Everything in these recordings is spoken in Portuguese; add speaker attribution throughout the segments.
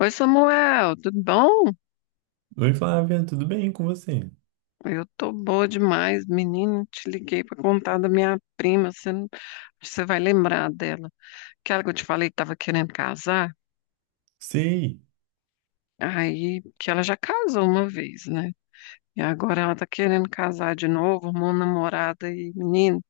Speaker 1: Oi, Samuel, tudo bom?
Speaker 2: Oi, Flávia, tudo bem com você?
Speaker 1: Eu tô boa demais, menino. Te liguei pra contar da minha prima. Você, não- Você vai lembrar dela. Aquela que eu te falei que tava querendo casar.
Speaker 2: Sei.
Speaker 1: Aí, que ela já casou uma vez, né? E agora ela tá querendo casar de novo, arrumou um namorado aí, menino.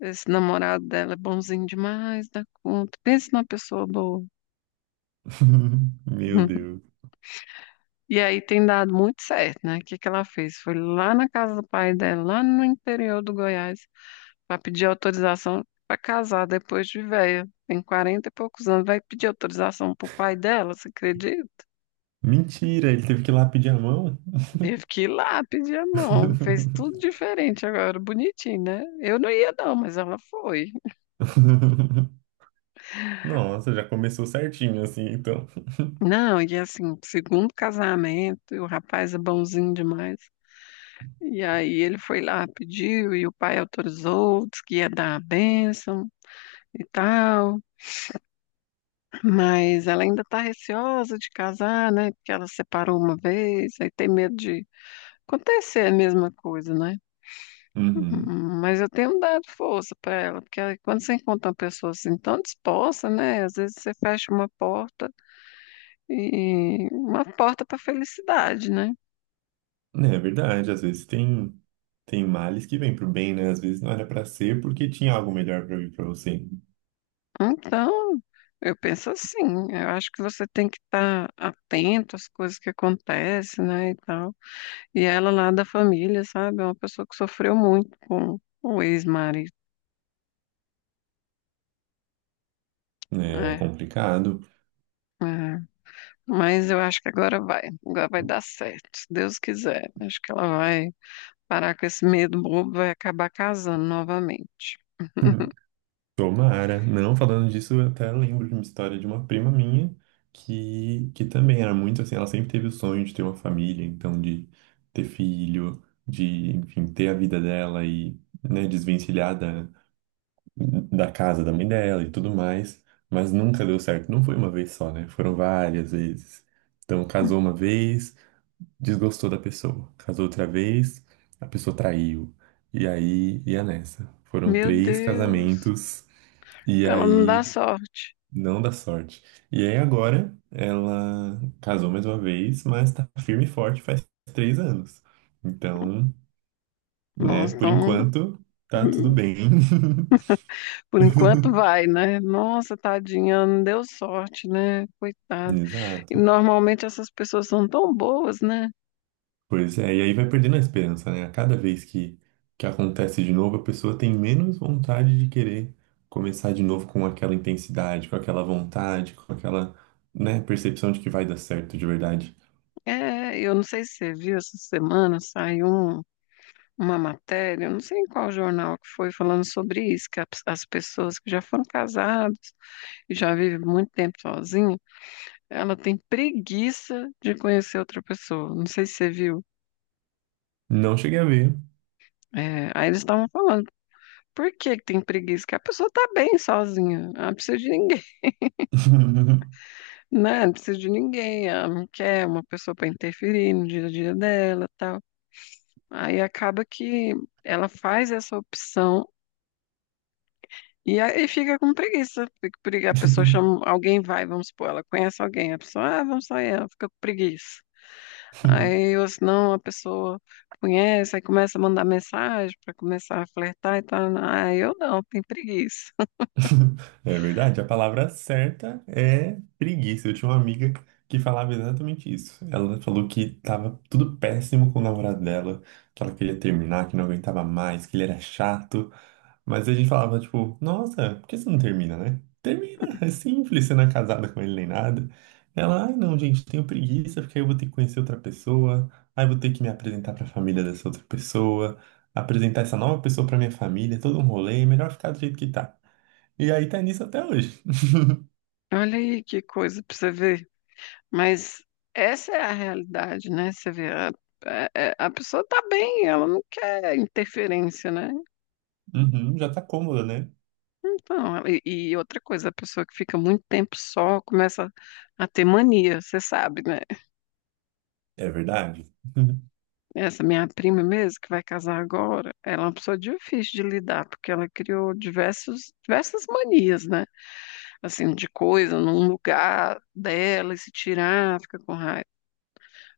Speaker 1: Esse namorado dela é bonzinho demais, dá conta. Pensa numa pessoa boa.
Speaker 2: Meu Deus.
Speaker 1: E aí tem dado muito certo, né? O que que ela fez? Foi lá na casa do pai dela, lá no interior do Goiás. Vai pedir autorização para casar depois de velha. Tem 40 e poucos anos. Vai pedir autorização pro pai dela, você acredita?
Speaker 2: Mentira, ele teve que ir lá pedir a mão?
Speaker 1: Teve que ir lá pedir a mão. Fez tudo diferente agora. Bonitinho, né? Eu não ia, não, mas ela foi.
Speaker 2: Nossa, já começou certinho assim, então.
Speaker 1: Não, e assim, segundo casamento, e o rapaz é bonzinho demais. E aí ele foi lá, pediu, e o pai autorizou, disse que ia dar a bênção e tal. Mas ela ainda tá receosa de casar, né? Porque ela separou uma vez, aí tem medo de acontecer é a mesma coisa, né?
Speaker 2: Uhum.
Speaker 1: Uhum, mas eu tenho dado força para ela, porque aí quando você encontra uma pessoa assim tão disposta, né? Às vezes você fecha uma porta e uma porta para felicidade, né?
Speaker 2: É verdade, às vezes tem males que vêm pro bem, né? Às vezes não era pra ser porque tinha algo melhor pra vir pra você.
Speaker 1: Então, eu penso assim, eu acho que você tem que estar atento às coisas que acontecem, né, e tal. E ela lá da família, sabe? É uma pessoa que sofreu muito com o ex-marido,
Speaker 2: Né? É
Speaker 1: né?
Speaker 2: complicado.
Speaker 1: É, mas eu acho que agora vai. Agora vai dar certo, se Deus quiser. Acho que ela vai parar com esse medo bobo, vai acabar casando novamente.
Speaker 2: Tomara. Não, falando disso, eu até lembro de uma história de uma prima minha que também era muito assim, ela sempre teve o sonho de ter uma família, então de ter filho, enfim, ter a vida dela e, né, desvencilhar da casa da mãe dela e tudo mais, mas nunca deu certo. Não foi uma vez só, né? Foram várias vezes. Então, casou uma vez, desgostou da pessoa. Casou outra vez, a pessoa traiu. E aí, ia nessa. Foram
Speaker 1: Meu
Speaker 2: três
Speaker 1: Deus,
Speaker 2: casamentos. E
Speaker 1: ela não dá
Speaker 2: aí
Speaker 1: sorte.
Speaker 2: não dá sorte. E aí agora ela casou mais uma vez, mas tá firme e forte faz 3 anos. Então, né,
Speaker 1: Nossa,
Speaker 2: por
Speaker 1: então,
Speaker 2: enquanto tá tudo bem.
Speaker 1: por enquanto vai, né? Nossa, tadinha, ela não deu sorte, né? Coitada. E
Speaker 2: Exato.
Speaker 1: normalmente essas pessoas são tão boas, né?
Speaker 2: Pois é, e aí vai perdendo a esperança, né? A cada vez que acontece de novo, a pessoa tem menos vontade de querer começar de novo com aquela intensidade, com aquela vontade, com aquela, né, percepção de que vai dar certo de verdade.
Speaker 1: É, eu não sei se você viu essa semana, saiu um. Uma matéria, eu não sei em qual jornal que foi, falando sobre isso, que as pessoas que já foram casadas e já vivem muito tempo sozinha, ela tem preguiça de conhecer outra pessoa. Não sei se você viu.
Speaker 2: Não cheguei a ver.
Speaker 1: É, aí eles estavam falando, por que que tem preguiça? Que a pessoa tá bem sozinha, ela não precisa de ninguém, né? Não precisa de ninguém, ela não quer uma pessoa para interferir no dia a dia dela, tal. Aí acaba que ela faz essa opção. E aí fica com preguiça, porque a pessoa chama, alguém vai, vamos supor, ela conhece alguém, a pessoa, ah, vamos sair, ela fica com preguiça. Aí, ou senão, a pessoa conhece, aí começa a mandar mensagem para começar a flertar e tal. Ah, eu não, tenho preguiça.
Speaker 2: É verdade, a palavra certa é preguiça. Eu tinha uma amiga que falava exatamente isso. Ela falou que tava tudo péssimo com o namorado dela, que ela queria terminar, que não aguentava mais, que ele era chato. Mas a gente falava, tipo, nossa, por que você não termina, né? Termina, é simples, você não é casada com ele nem nada. Ela, ai não, gente, tenho preguiça, porque aí eu vou ter que conhecer outra pessoa, aí eu vou ter que me apresentar pra família dessa outra pessoa, apresentar essa nova pessoa pra minha família, é todo um rolê, é melhor ficar do jeito que tá. E aí tá nisso até hoje.
Speaker 1: Olha aí que coisa para você ver. Mas essa é a realidade, né? Você vê, a, a pessoa tá bem, ela não quer interferência, né?
Speaker 2: Uhum, já tá cômoda, né?
Speaker 1: Então, e outra coisa, a pessoa que fica muito tempo só começa a ter mania, você sabe, né?
Speaker 2: É verdade.
Speaker 1: Essa minha prima mesmo, que vai casar agora, ela é uma pessoa difícil de lidar, porque ela criou diversas manias, né? Assim, de coisa num lugar dela e se tirar, fica com raiva.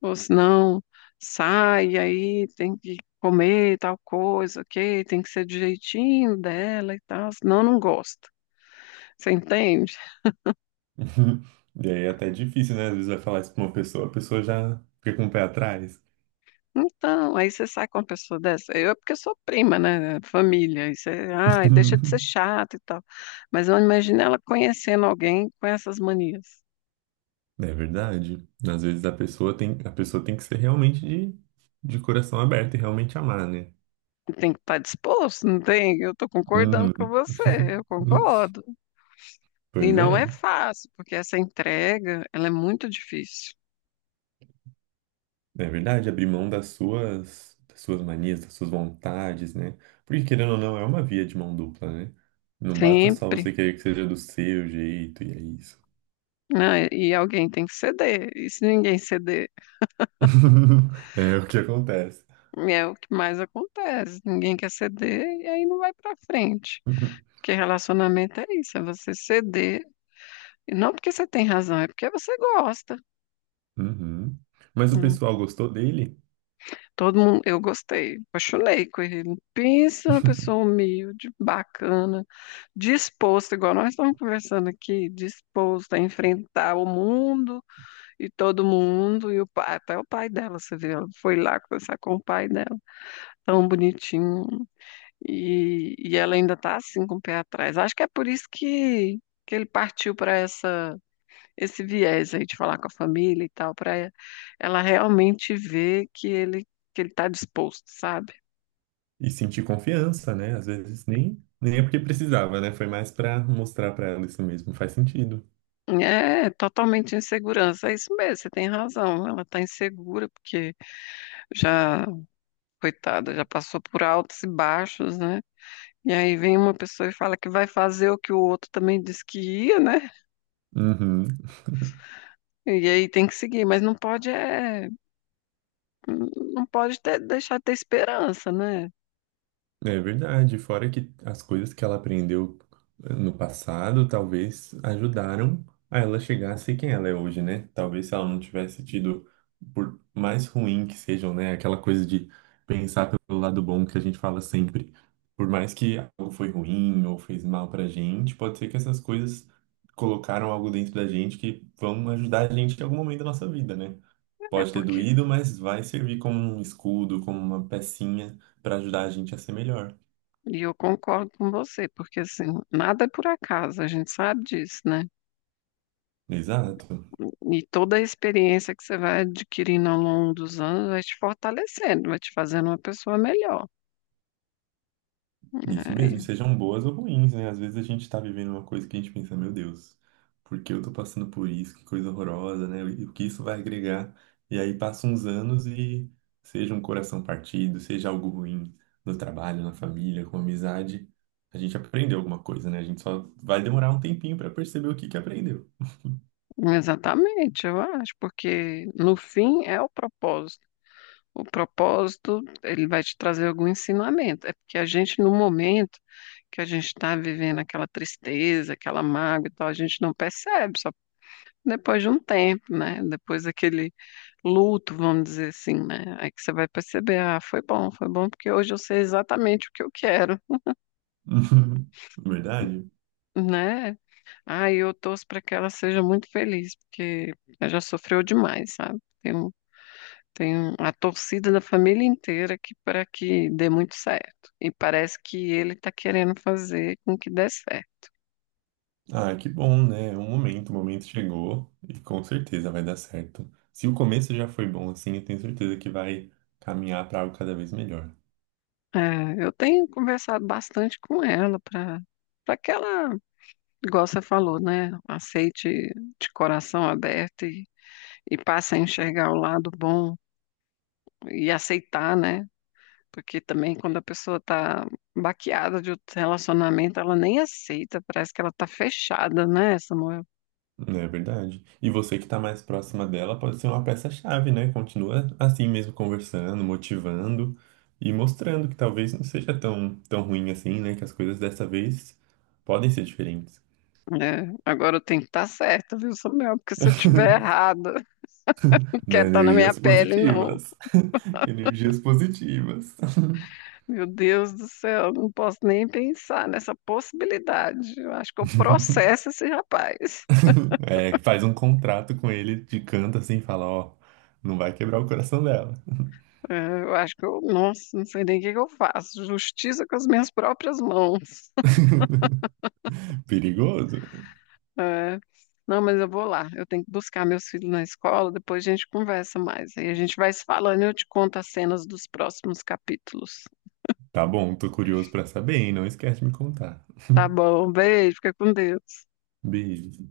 Speaker 1: Ou senão, sai, aí tem que comer tal coisa, ok? Tem que ser do jeitinho dela e tal, senão não gosta. Você entende?
Speaker 2: E aí é até difícil, né? Às vezes vai falar isso pra uma pessoa, a pessoa já fica com o pé atrás.
Speaker 1: Então, aí você sai com uma pessoa dessa. Eu é porque eu sou prima, né? Família. Isso é, ai, deixa de ser chato e tal. Mas eu imagino ela conhecendo alguém com essas manias.
Speaker 2: É verdade. Às vezes a pessoa tem que ser realmente de, coração aberto e realmente amar, né?
Speaker 1: Tem que estar disposto, não tem? Eu estou concordando com
Speaker 2: Uhum.
Speaker 1: você, eu concordo. E
Speaker 2: Pois é.
Speaker 1: não é fácil, porque essa entrega, ela é muito difícil.
Speaker 2: É verdade, abrir mão das suas manias, das suas vontades, né? Porque querendo ou não, é uma via de mão dupla, né? Não basta só
Speaker 1: Sempre.
Speaker 2: você querer que seja do seu jeito e é isso.
Speaker 1: Né? E alguém tem que ceder. E se ninguém ceder,
Speaker 2: É o que acontece.
Speaker 1: é o que mais acontece. Ninguém quer ceder e aí não vai para frente. Porque relacionamento é isso, é você ceder. Não porque você tem razão, é porque você gosta.
Speaker 2: Uhum. Mas o
Speaker 1: Hum.
Speaker 2: pessoal gostou dele?
Speaker 1: Todo mundo, eu gostei, apaixonei com ele. Pensa numa pessoa humilde, bacana, disposta, igual nós estamos conversando aqui, disposta a enfrentar o mundo e todo mundo, e o pai, até o pai dela, você viu, ela foi lá conversar com o pai dela, tão bonitinho. E ela ainda está assim com o pé atrás. Acho que é por isso que ele partiu para essa, esse viés aí de falar com a família e tal, para ela realmente ver que ele está disposto, sabe?
Speaker 2: E sentir confiança, né? Às vezes nem é porque precisava, né? Foi mais pra mostrar pra ela isso mesmo. Faz sentido.
Speaker 1: É totalmente insegurança, é isso mesmo, você tem razão. Ela está insegura porque já, coitada, já passou por altos e baixos, né? E aí vem uma pessoa e fala que vai fazer o que o outro também disse que ia, né?
Speaker 2: Uhum.
Speaker 1: E aí tem que seguir, mas não pode é, não pode ter- deixar de ter esperança, né?
Speaker 2: É verdade, fora que as coisas que ela aprendeu no passado talvez ajudaram a ela chegar a ser quem ela é hoje, né? Talvez se ela não tivesse tido, por mais ruim que sejam, né? Aquela coisa de pensar pelo lado bom que a gente fala sempre. Por mais que algo foi ruim ou fez mal pra gente, pode ser que essas coisas colocaram algo dentro da gente que vão ajudar a gente em algum momento da nossa vida, né?
Speaker 1: É
Speaker 2: Pode ter
Speaker 1: porque
Speaker 2: doído, mas vai servir como um escudo, como uma pecinha para ajudar a gente a ser melhor.
Speaker 1: E eu concordo com você, porque assim, nada é por acaso, a gente sabe disso, né?
Speaker 2: Exato,
Speaker 1: E toda a experiência que você vai adquirindo ao longo dos anos vai te fortalecendo, vai te fazendo uma pessoa melhor.
Speaker 2: isso mesmo, e sejam boas ou ruins, né? Às vezes a gente tá vivendo uma coisa que a gente pensa, meu Deus, por que eu tô passando por isso? Que coisa horrorosa, né? E o que isso vai agregar? E aí passam uns anos e seja um coração partido, seja algo ruim no trabalho, na família, com amizade, a gente aprendeu alguma coisa, né? A gente só vai demorar um tempinho pra perceber o que que aprendeu.
Speaker 1: É, exatamente, eu acho, porque no fim é o propósito. O propósito, ele vai te trazer algum ensinamento. É porque a gente, no momento que a gente está vivendo aquela tristeza, aquela mágoa e tal, a gente não percebe, depois de um tempo, né? Depois daquele luto, vamos dizer assim, né? Aí que você vai perceber, ah, foi bom, porque hoje eu sei exatamente o que eu quero,
Speaker 2: Verdade?
Speaker 1: né? Ah, e eu torço para que ela seja muito feliz, porque ela já sofreu demais, sabe? Tem um, a torcida da família inteira que para que dê muito certo. E parece que ele está querendo fazer com que dê certo.
Speaker 2: Ah, que bom, né? O momento chegou e com certeza vai dar certo. Se o começo já foi bom assim, eu tenho certeza que vai caminhar para algo cada vez melhor.
Speaker 1: É, eu tenho conversado bastante com ela para que ela, igual você falou, né? Aceite de coração aberto e passe a enxergar o lado bom e aceitar, né? Porque também quando a pessoa tá baqueada de outro relacionamento, ela nem aceita, parece que ela tá fechada, né, Samuel?
Speaker 2: Não é verdade? E você que está mais próxima dela pode ser uma peça-chave, né? Continua assim mesmo conversando, motivando e mostrando que talvez não seja tão, tão ruim assim, né? Que as coisas dessa vez podem ser diferentes.
Speaker 1: É, agora eu tenho que estar tá certa, viu, Samuel? Porque se eu tiver errada, não
Speaker 2: Não,
Speaker 1: quer estar na minha
Speaker 2: energias
Speaker 1: pele, não.
Speaker 2: positivas. Energias positivas.
Speaker 1: Meu Deus do céu, não posso nem pensar nessa possibilidade. Eu acho que eu processo esse rapaz.
Speaker 2: É, faz um contrato com ele de canto assim, fala, ó, não vai quebrar o coração dela.
Speaker 1: É, eu acho que eu, nossa, não sei nem o que que eu faço. Justiça com as minhas próprias mãos.
Speaker 2: Perigoso.
Speaker 1: É. Não, mas eu vou lá. Eu tenho que buscar meus filhos na escola, depois a gente conversa mais. Aí a gente vai se falando e eu te conto as cenas dos próximos capítulos.
Speaker 2: Tá bom, tô curioso pra saber, hein? Não esquece de me contar.
Speaker 1: Tá bom, beijo, fica com Deus.
Speaker 2: Beijo.